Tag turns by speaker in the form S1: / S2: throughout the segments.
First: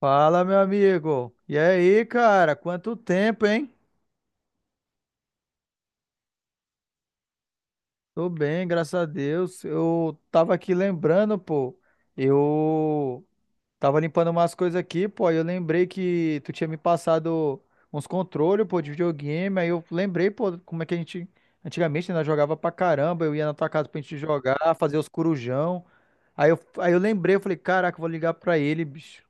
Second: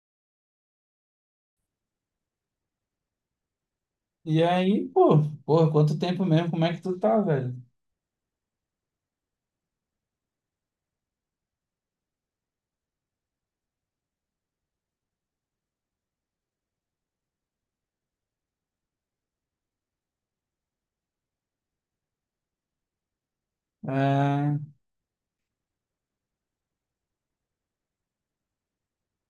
S1: Fala, meu amigo. E aí, cara? Quanto tempo, hein?
S2: E aí, pô, porra, quanto tempo mesmo? Como é que tu tá, velho?
S1: Tô bem, graças a Deus. Eu tava aqui lembrando, pô. Eu tava limpando umas coisas aqui, pô. Aí eu lembrei que tu tinha me passado uns controles, pô, de videogame. Aí eu lembrei, pô, como é que a gente antigamente ainda jogava pra caramba. Eu ia na tua casa pra gente jogar,
S2: É...
S1: fazer os corujão. Aí eu lembrei, eu falei, caraca, eu vou ligar pra ele, bicho.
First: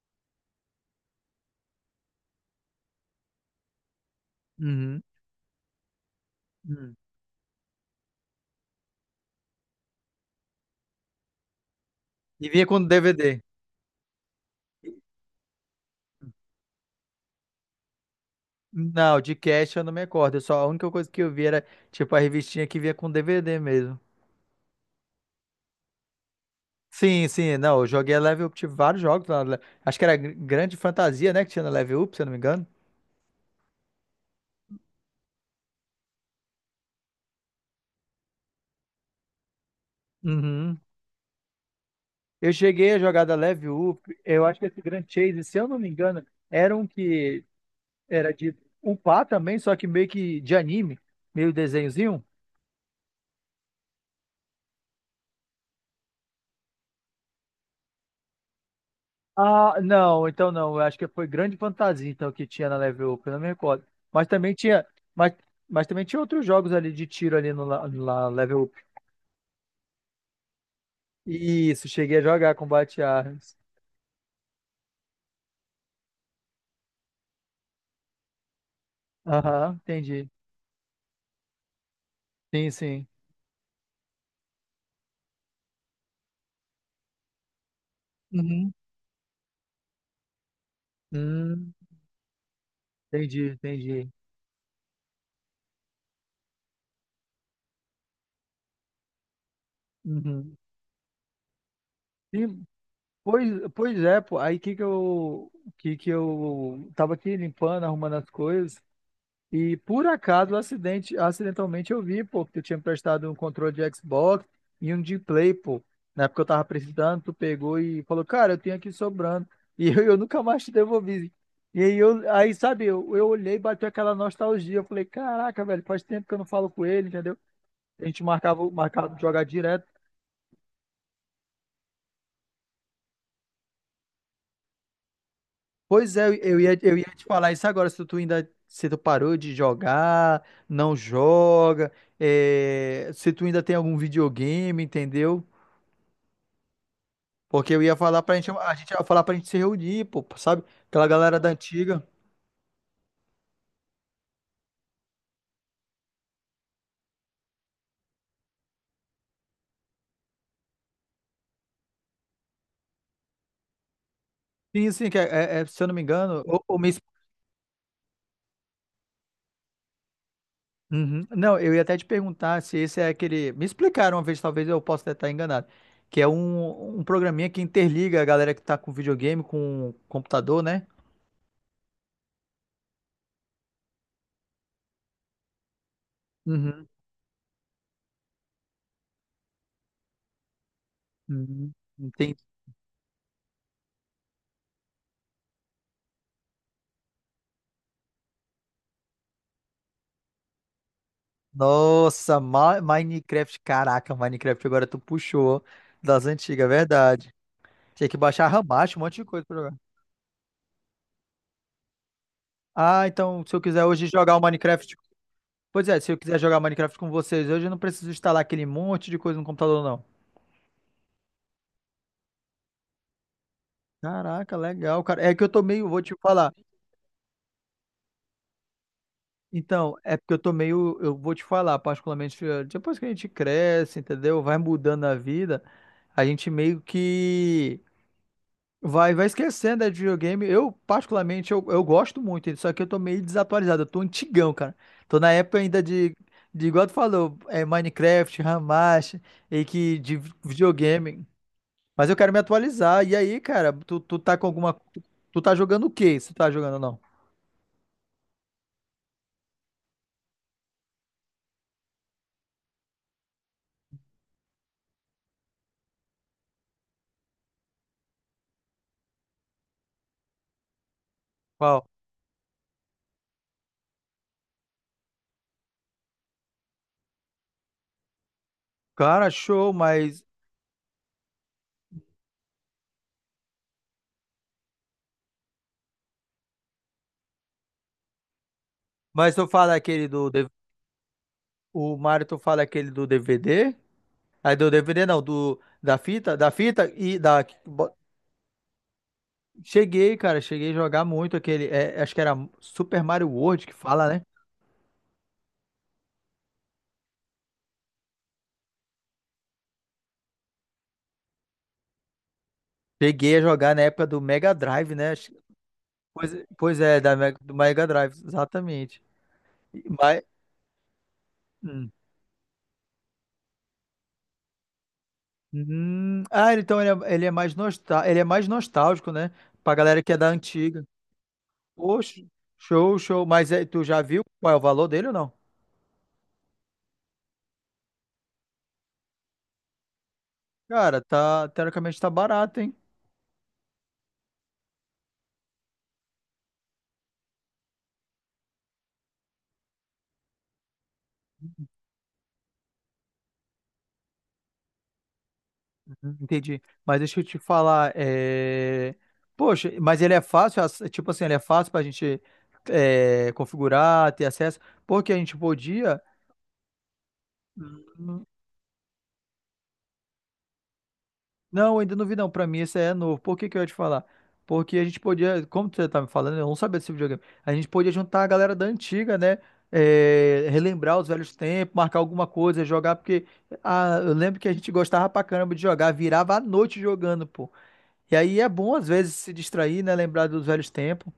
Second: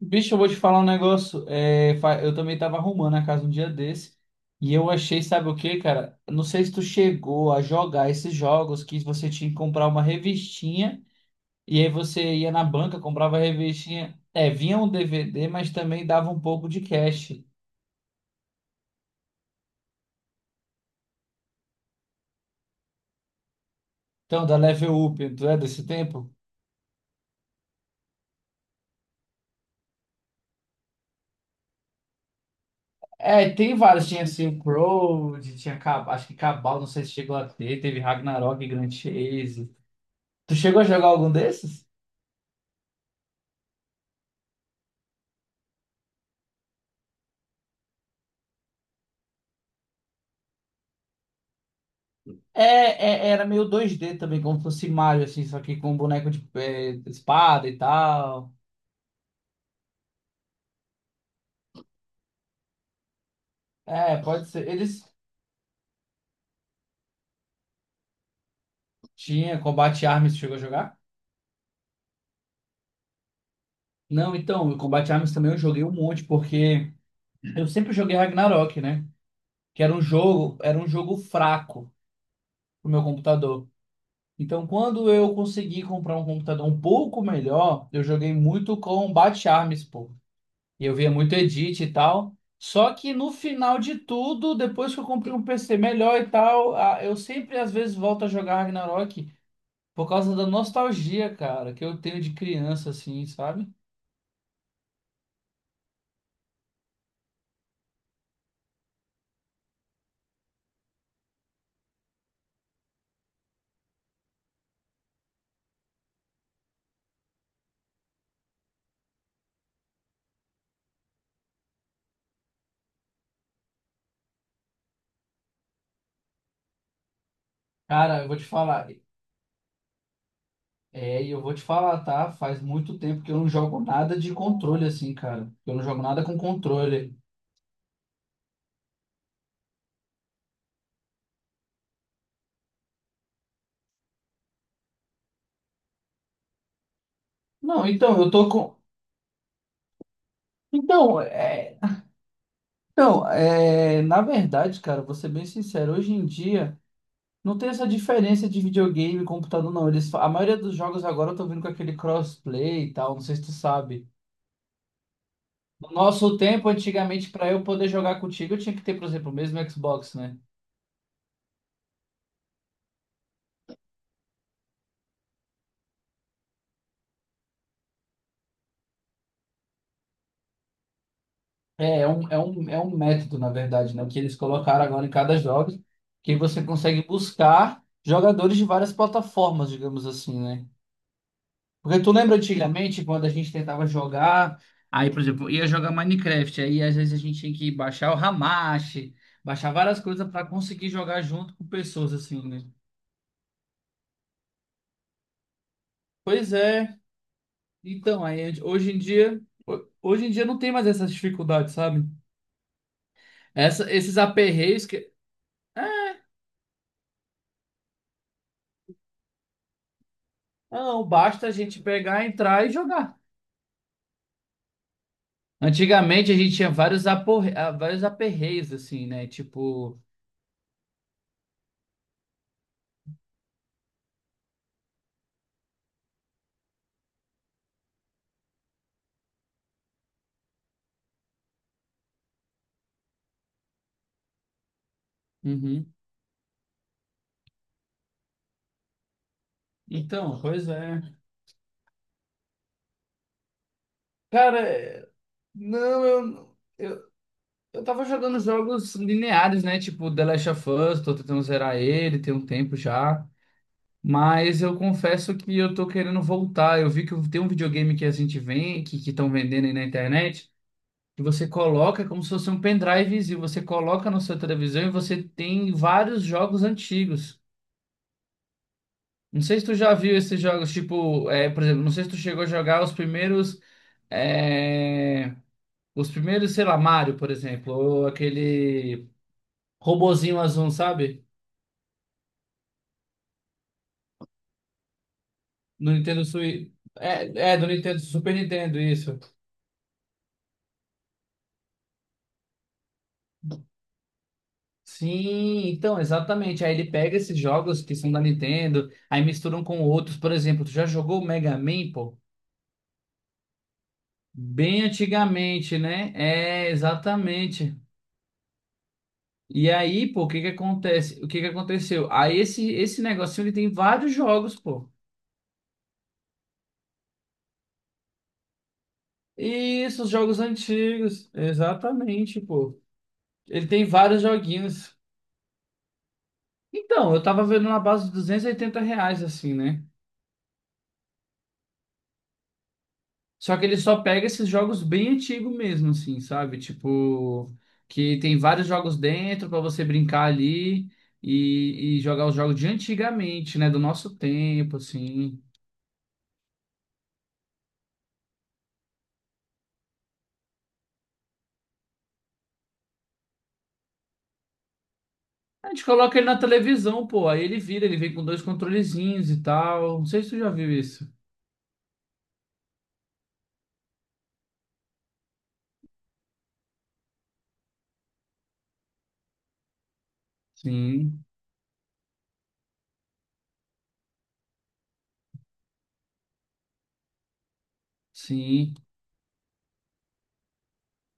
S2: Bicho, eu vou te falar um negócio. Eu também tava arrumando a casa um dia desse. E eu
S1: Uhum.
S2: achei, sabe o que, cara? Não sei se tu
S1: Uhum.
S2: chegou a jogar esses jogos que você tinha que comprar uma revistinha. E aí você
S1: E
S2: ia na
S1: vinha com
S2: banca, comprava
S1: DVD.
S2: a revistinha. É, vinha um DVD, mas também dava um pouco de cash.
S1: Não, de cast eu não me recordo. Eu Só a única coisa que eu vi era, tipo, a revistinha que vinha com DVD mesmo.
S2: Então, da Level Up, tu é desse tempo?
S1: Sim, sim, não, eu joguei a Level Up, tive vários jogos lá. Na Acho que era Grande Fantasia, né, que tinha na Level Up, se eu não me engano.
S2: É, tem vários. Tinha Silkroad, tinha Cabal, acho que Cabal, não sei se chegou a ter. Teve Ragnarok, Grand Chase. Tu
S1: Uhum.
S2: chegou a jogar algum desses?
S1: Eu cheguei a jogar da Level Up, eu acho que esse Grand Chase, se eu não me engano, era um que era de upar também, só que meio que de anime, meio desenhozinho.
S2: Era meio 2D também, como fosse Mario, assim, só que com boneco de espada e tal.
S1: Ah, não, então não. Eu acho que foi Grande Fantasia então que tinha na Level Up, eu não me recordo.
S2: É,
S1: Mas
S2: pode
S1: também
S2: ser.
S1: tinha,
S2: Eles
S1: mas, mas também tinha outros jogos ali de tiro ali no, la- na Level Up.
S2: tinha Combat Arms, chegou a jogar?
S1: Isso, cheguei a jogar Combate Arms.
S2: Não, então, o Combat Arms também eu joguei um monte, porque eu sempre joguei Ragnarok, né?
S1: Aham,
S2: Que
S1: entendi.
S2: era um jogo fraco
S1: Sim,
S2: pro meu
S1: sim.
S2: computador. Então, quando eu consegui comprar um computador um pouco melhor, eu joguei
S1: Uhum.
S2: muito com Bat Arms, pô. E eu via muito
S1: Hum,
S2: edit e tal. Só que no
S1: entendi,
S2: final de
S1: entendi.
S2: tudo, depois que eu comprei um PC melhor e tal, eu sempre às vezes volto a jogar Ragnarok por causa da
S1: Uhum.
S2: nostalgia, cara, que eu tenho de
S1: E,
S2: criança, assim,
S1: pois,
S2: sabe?
S1: Pois é, pô. Aí que que eu tava aqui limpando, arrumando as coisas. E por acidentalmente eu vi, pô, que tu tinha me prestado um controle de Xbox e um de Play, pô. Na época eu tava precisando, tu pegou e falou, cara, eu tenho aqui sobrando. E eu nunca mais te devolvi. E aí sabe, eu olhei e bateu aquela nostalgia. Eu falei, caraca, velho, faz tempo que eu não falo com ele, entendeu? A gente
S2: Cara, eu vou te
S1: marcava,
S2: falar.
S1: marcava de jogar direto.
S2: É, e eu vou te falar, tá? Faz muito tempo que eu não jogo nada de controle, assim, cara. Eu não jogo
S1: Pois
S2: nada
S1: é, eu
S2: com
S1: eu ia, eu ia
S2: controle.
S1: te falar isso agora, se tu ainda, se tu parou de jogar, não joga, é, se tu ainda tem algum videogame, entendeu? Porque eu
S2: Não,
S1: ia
S2: então,
S1: falar
S2: eu
S1: pra
S2: tô
S1: gente, a
S2: com.
S1: gente ia falar pra gente se reunir, pô, sabe? Aquela
S2: Então,
S1: galera da
S2: é.
S1: antiga.
S2: Então, é, na verdade, cara, vou ser bem sincero, hoje em dia não tem essa diferença de videogame e computador, não. A maioria dos jogos agora estão vindo com aquele crossplay e tal, não sei se tu sabe.
S1: Sim, sim, que é, é, se eu
S2: No
S1: não me
S2: nosso
S1: engano, ou,
S2: tempo,
S1: ou me...
S2: antigamente, para eu poder jogar contigo, eu tinha que ter, por exemplo, o mesmo Xbox, né?
S1: Uhum. Não, eu ia até te perguntar se esse é aquele. Me explicaram uma vez, talvez eu possa até estar enganado. Que é um programinha que interliga a galera que tá com videogame com computador, né?
S2: É um método, na verdade, né? Que eles colocaram agora em cada jogo, que você
S1: Uhum.
S2: consegue buscar jogadores de várias plataformas, digamos assim, né?
S1: Uhum.
S2: Porque tu
S1: Entendi.
S2: lembra antigamente quando a gente tentava jogar, aí, por exemplo, ia jogar Minecraft, aí às vezes a gente tinha que baixar o Hamachi, baixar várias coisas para conseguir jogar junto com pessoas
S1: Nossa,
S2: assim, né?
S1: Minecraft, caraca, Minecraft agora tu puxou das
S2: Pois
S1: antigas, é
S2: é.
S1: verdade. Tinha que
S2: Então, aí
S1: baixar
S2: hoje em
S1: Ramacho, um monte de
S2: dia,
S1: coisa pra jogar.
S2: hoje em dia não tem mais essas dificuldades, sabe?
S1: Ah, então se eu quiser
S2: Essa,
S1: hoje
S2: esses
S1: jogar o
S2: aperreios
S1: Minecraft.
S2: que
S1: Pois é, se
S2: é,
S1: eu quiser jogar Minecraft com vocês hoje, eu não preciso instalar aquele monte de coisa no computador, não.
S2: não, basta a gente pegar, entrar e jogar.
S1: Caraca, legal, cara. É que eu tô meio, vou te
S2: Antigamente a
S1: falar.
S2: gente tinha vários aporre... ah, vários aperreios assim, né?
S1: Então,
S2: Tipo,
S1: é porque eu tô meio, eu vou te falar, particularmente, depois que a gente cresce, entendeu? Vai mudando a vida, a gente meio que vai esquecendo né, de videogame. Eu, particularmente, eu gosto muito, só que eu tô meio desatualizado, eu tô antigão, cara. Tô na época ainda
S2: uhum.
S1: de igual tu falou, é Minecraft, Hamashi, e que de
S2: Então, pois é.
S1: videogame. Mas eu quero me atualizar. E aí, cara, tu tá com alguma. Tu,
S2: Cara,
S1: tu tá jogando o
S2: não,
S1: quê? Se tu tá jogando ou não?
S2: eu tava jogando jogos lineares, né? Tipo The Last of Us, tô tentando zerar ele, tem um tempo já. Mas eu confesso que eu tô querendo voltar. Eu vi que tem um videogame que a gente vem, que estão vendendo aí na internet, que você
S1: Qual?
S2: coloca como se fosse um pendrive, e você coloca na sua televisão e você tem vários jogos antigos.
S1: Cara,
S2: Não sei se
S1: show,
S2: tu já viu
S1: mas.
S2: esses jogos, tipo, é, por exemplo, não sei se tu chegou a jogar os primeiros. É, os primeiros, sei lá, Mario, por exemplo, ou aquele
S1: Mas tu fala aquele do.
S2: robozinho
S1: D- V
S2: azul, sabe?
S1: O Mario, tu fala aquele do DVD? Aí do DVD não, do.
S2: Do
S1: Da
S2: Nintendo
S1: fita? Da
S2: Switch.
S1: fita e da.
S2: É, é, do Nintendo, Super Nintendo, isso.
S1: Cheguei, cara, cheguei a jogar muito aquele. Acho que era Super Mario World que fala, né?
S2: Sim, então, exatamente. Aí ele pega esses jogos que são da Nintendo, aí misturam com outros. Por exemplo, tu já jogou o Mega Man, pô?
S1: Cheguei a jogar na época do Mega
S2: Bem
S1: Drive, né?
S2: antigamente, né?
S1: Pois,
S2: É,
S1: Pois é, do
S2: exatamente.
S1: Mega Drive, exatamente.
S2: E aí,
S1: Mas.
S2: pô, o que que acontece? O que que
S1: Hum.
S2: aconteceu? Aí esse negocinho, ele tem vários jogos, pô.
S1: Ah, então ele é, ele é mais nostálgico, né? Pra galera
S2: Isso, os
S1: que é da
S2: jogos
S1: antiga.
S2: antigos.
S1: Poxa,
S2: Exatamente, pô.
S1: show, show. Mas é,
S2: Ele
S1: tu
S2: tem
S1: já
S2: vários
S1: viu qual é o valor
S2: joguinhos.
S1: dele ou não?
S2: Então, eu tava vendo na base de R$ 280, assim, né?
S1: Cara, tá, teoricamente tá barato, hein?
S2: Só que ele só pega esses jogos bem antigos mesmo, assim, sabe? Tipo, que tem vários jogos dentro pra você brincar ali e jogar os jogos de antigamente, né? Do nosso tempo, assim.
S1: Uhum, entendi. Mas deixa eu te falar, é... Poxa, mas ele é fácil, tipo assim, ele é fácil pra gente é, configurar, ter acesso, porque a gente
S2: A gente
S1: podia...
S2: coloca ele na televisão, pô, aí ele vira, ele vem com dois controlezinhos e tal. Não sei se tu já viu isso.
S1: Não, ainda não vi não. Pra mim esse é novo. Por que que eu ia te falar? Porque a gente podia, como você tá me falando, eu não sabia desse videogame. A gente podia juntar a galera da antiga, né? É, relembrar os
S2: Sim,
S1: velhos tempos, marcar alguma coisa, jogar, porque ah, eu lembro que a gente gostava pra caramba de jogar, virava a noite jogando, pô. E aí é
S2: sim.
S1: bom às vezes se distrair, né? Lembrar dos velhos tempos.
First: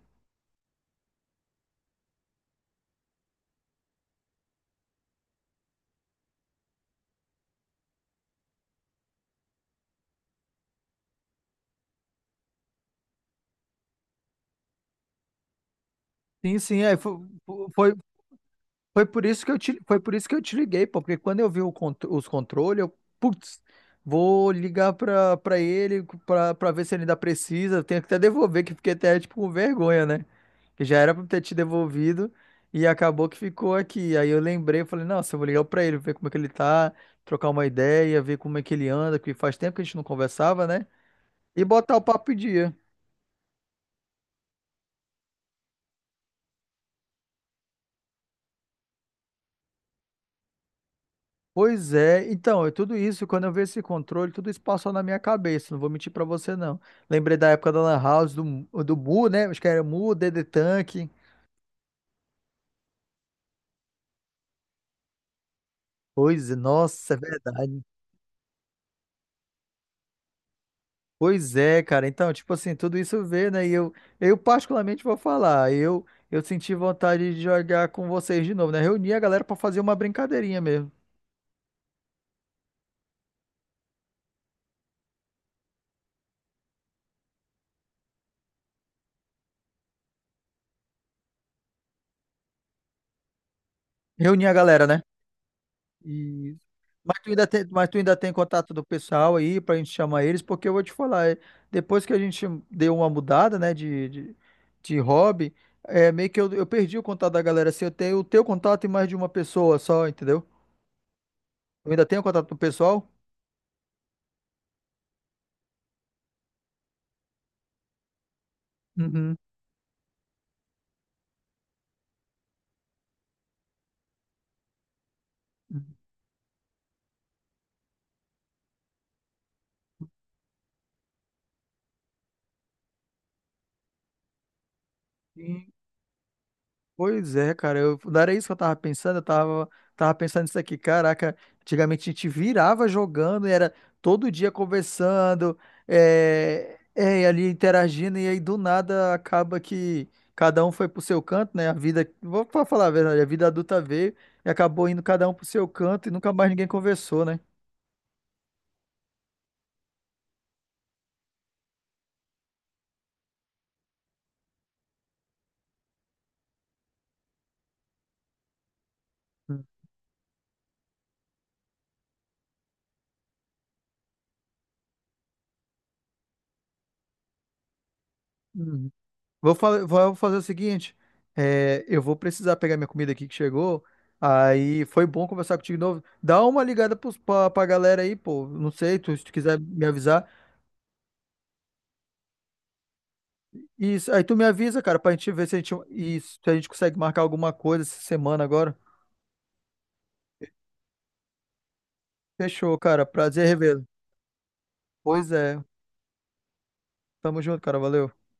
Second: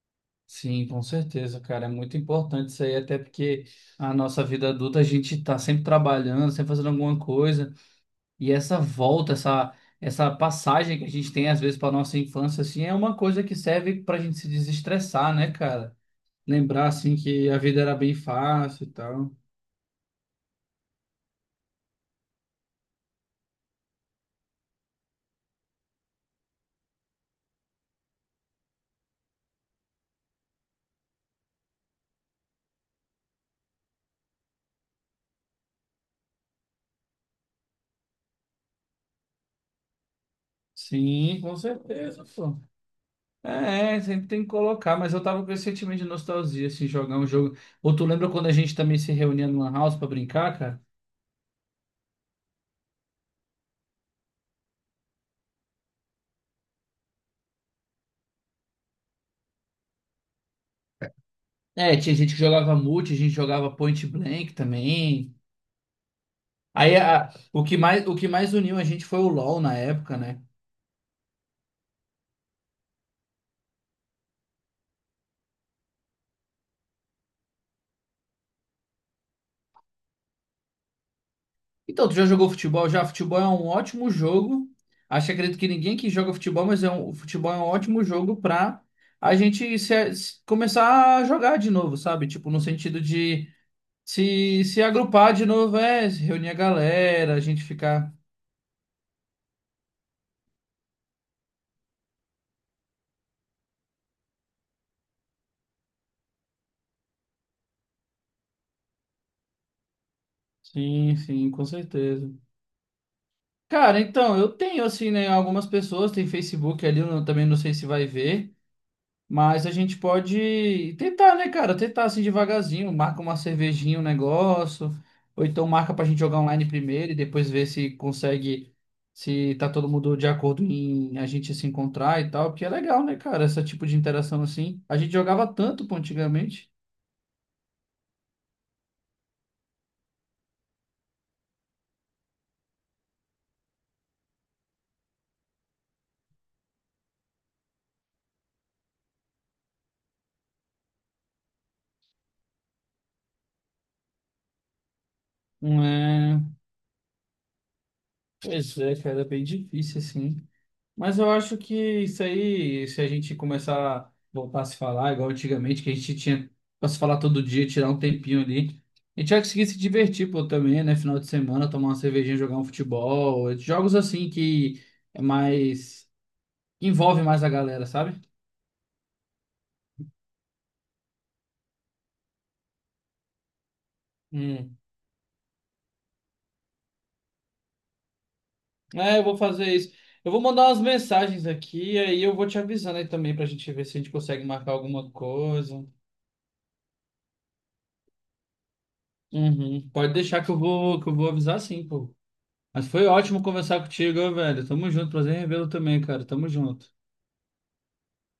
S2: Sim, com certeza, cara. É muito importante isso aí, até porque a nossa vida adulta a gente tá sempre trabalhando, sempre fazendo alguma coisa. E essa volta, essa passagem que a gente tem às vezes para nossa infância, assim, é uma coisa que serve pra gente se desestressar, né, cara?
S1: Sim, sim,
S2: Lembrar, assim, que a vida
S1: foi,
S2: era bem fácil e
S1: foi por
S2: tal.
S1: isso foi por isso que eu te liguei, pô, porque quando eu vi os controles, eu, putz, vou ligar pra ele pra ver se ele ainda precisa. Eu tenho que até devolver, que fiquei até tipo com vergonha, né? Que já era pra eu ter te devolvido e acabou que ficou aqui. Aí eu lembrei, falei, nossa, eu vou ligar pra ele, ver como é que ele tá, trocar uma ideia, ver como é que ele anda, que faz tempo que a gente não conversava, né?
S2: Sim, com
S1: E botar o
S2: certeza,
S1: papo em
S2: pô.
S1: dia.
S2: É, é, sempre tem que colocar, mas eu tava com esse sentimento de nostalgia, assim, jogar um jogo. Ou tu lembra quando a gente também se reunia no Lan House pra brincar, cara?
S1: Pois é, então, é tudo isso, quando eu vi esse controle, tudo isso passou na minha cabeça, não vou mentir pra você não. Lembrei da época da Lan House, do Mu, né? Acho que era Mu, DD Tank.
S2: É, tinha gente que jogava multi, a gente jogava point blank também.
S1: Pois é,
S2: Aí
S1: nossa, é verdade.
S2: o que mais uniu a gente foi o LoL na época, né?
S1: Pois é, cara. Então, tipo assim, tudo isso vê, né? E eu particularmente vou falar, eu senti vontade de jogar com vocês de novo, né? Reunir a galera pra fazer uma brincadeirinha mesmo.
S2: Então, tu já jogou futebol? Já, futebol é um ótimo jogo. Acho, que acredito que ninguém que joga futebol, mas é um, o futebol é um ótimo jogo pra a gente começar a jogar de novo, sabe? Tipo, no sentido de
S1: Reunir a
S2: se
S1: galera, né?
S2: agrupar de novo, é, se reunir a
S1: E... Mas tu
S2: galera, a
S1: ainda
S2: gente
S1: tem, mas tu
S2: ficar.
S1: ainda tem contato do pessoal aí pra gente chamar eles, porque eu vou te falar, é, depois que a gente deu uma mudada, né, de hobby, é meio que eu perdi o contato da galera, assim, eu tenho o teu contato e mais de uma pessoa só, entendeu?
S2: Sim, sim, com
S1: Eu ainda tenho
S2: certeza.
S1: contato do pessoal?
S2: Cara, então, eu tenho, assim, né, algumas pessoas, tem Facebook ali, eu também não sei se vai ver,
S1: Uhum.
S2: mas a gente pode tentar, né, cara, tentar, assim, devagarzinho, marca uma cervejinha, um negócio, ou então marca pra gente jogar online primeiro e depois ver se consegue, se tá todo mundo de acordo em a gente se encontrar e tal, porque é legal, né, cara, esse tipo de interação, assim, a gente jogava
S1: Sim,
S2: tanto, pô, antigamente,
S1: pois é, não era isso que eu tava pensando, tava pensando isso aqui, caraca, antigamente a gente virava jogando e era todo dia conversando, e ali interagindo, e aí do nada acaba que cada um foi pro seu canto, né, a vida, vou falar a verdade, a vida adulta veio e acabou indo cada um pro seu
S2: não
S1: canto e nunca
S2: é,
S1: mais ninguém conversou, né?
S2: pois é, cara, é bem difícil, assim. Mas eu acho que isso aí, se a gente começar a voltar a se falar, igual antigamente, que a gente tinha pra se falar todo dia, tirar um tempinho ali, a gente vai conseguir se divertir, pô, também, né? Final de semana, tomar uma cervejinha, jogar um futebol, jogos assim que é mais, envolve mais a galera, sabe?
S1: Uhum. Vou fazer o seguinte, é, eu vou precisar pegar minha comida aqui que chegou.
S2: Hum.
S1: Aí foi bom conversar contigo de novo. Dá uma ligada pra galera aí, pô. Não sei,
S2: É, eu
S1: se tu
S2: vou
S1: quiser
S2: fazer
S1: me
S2: isso.
S1: avisar.
S2: Eu vou mandar umas mensagens aqui, aí eu vou te avisando aí também pra gente ver se a gente
S1: Isso, aí tu me
S2: consegue marcar
S1: avisa, cara, pra
S2: alguma
S1: gente ver
S2: coisa.
S1: se a gente consegue marcar alguma coisa essa semana agora.
S2: Uhum. Pode deixar que eu vou avisar sim, pô.
S1: Fechou,
S2: Mas
S1: cara.
S2: foi ótimo
S1: Prazer
S2: conversar
S1: revê-lo.
S2: contigo, velho. Tamo junto.
S1: Pois
S2: Prazer em
S1: é.
S2: revê-lo também, cara. Tamo junto.
S1: Tamo junto, cara. Valeu.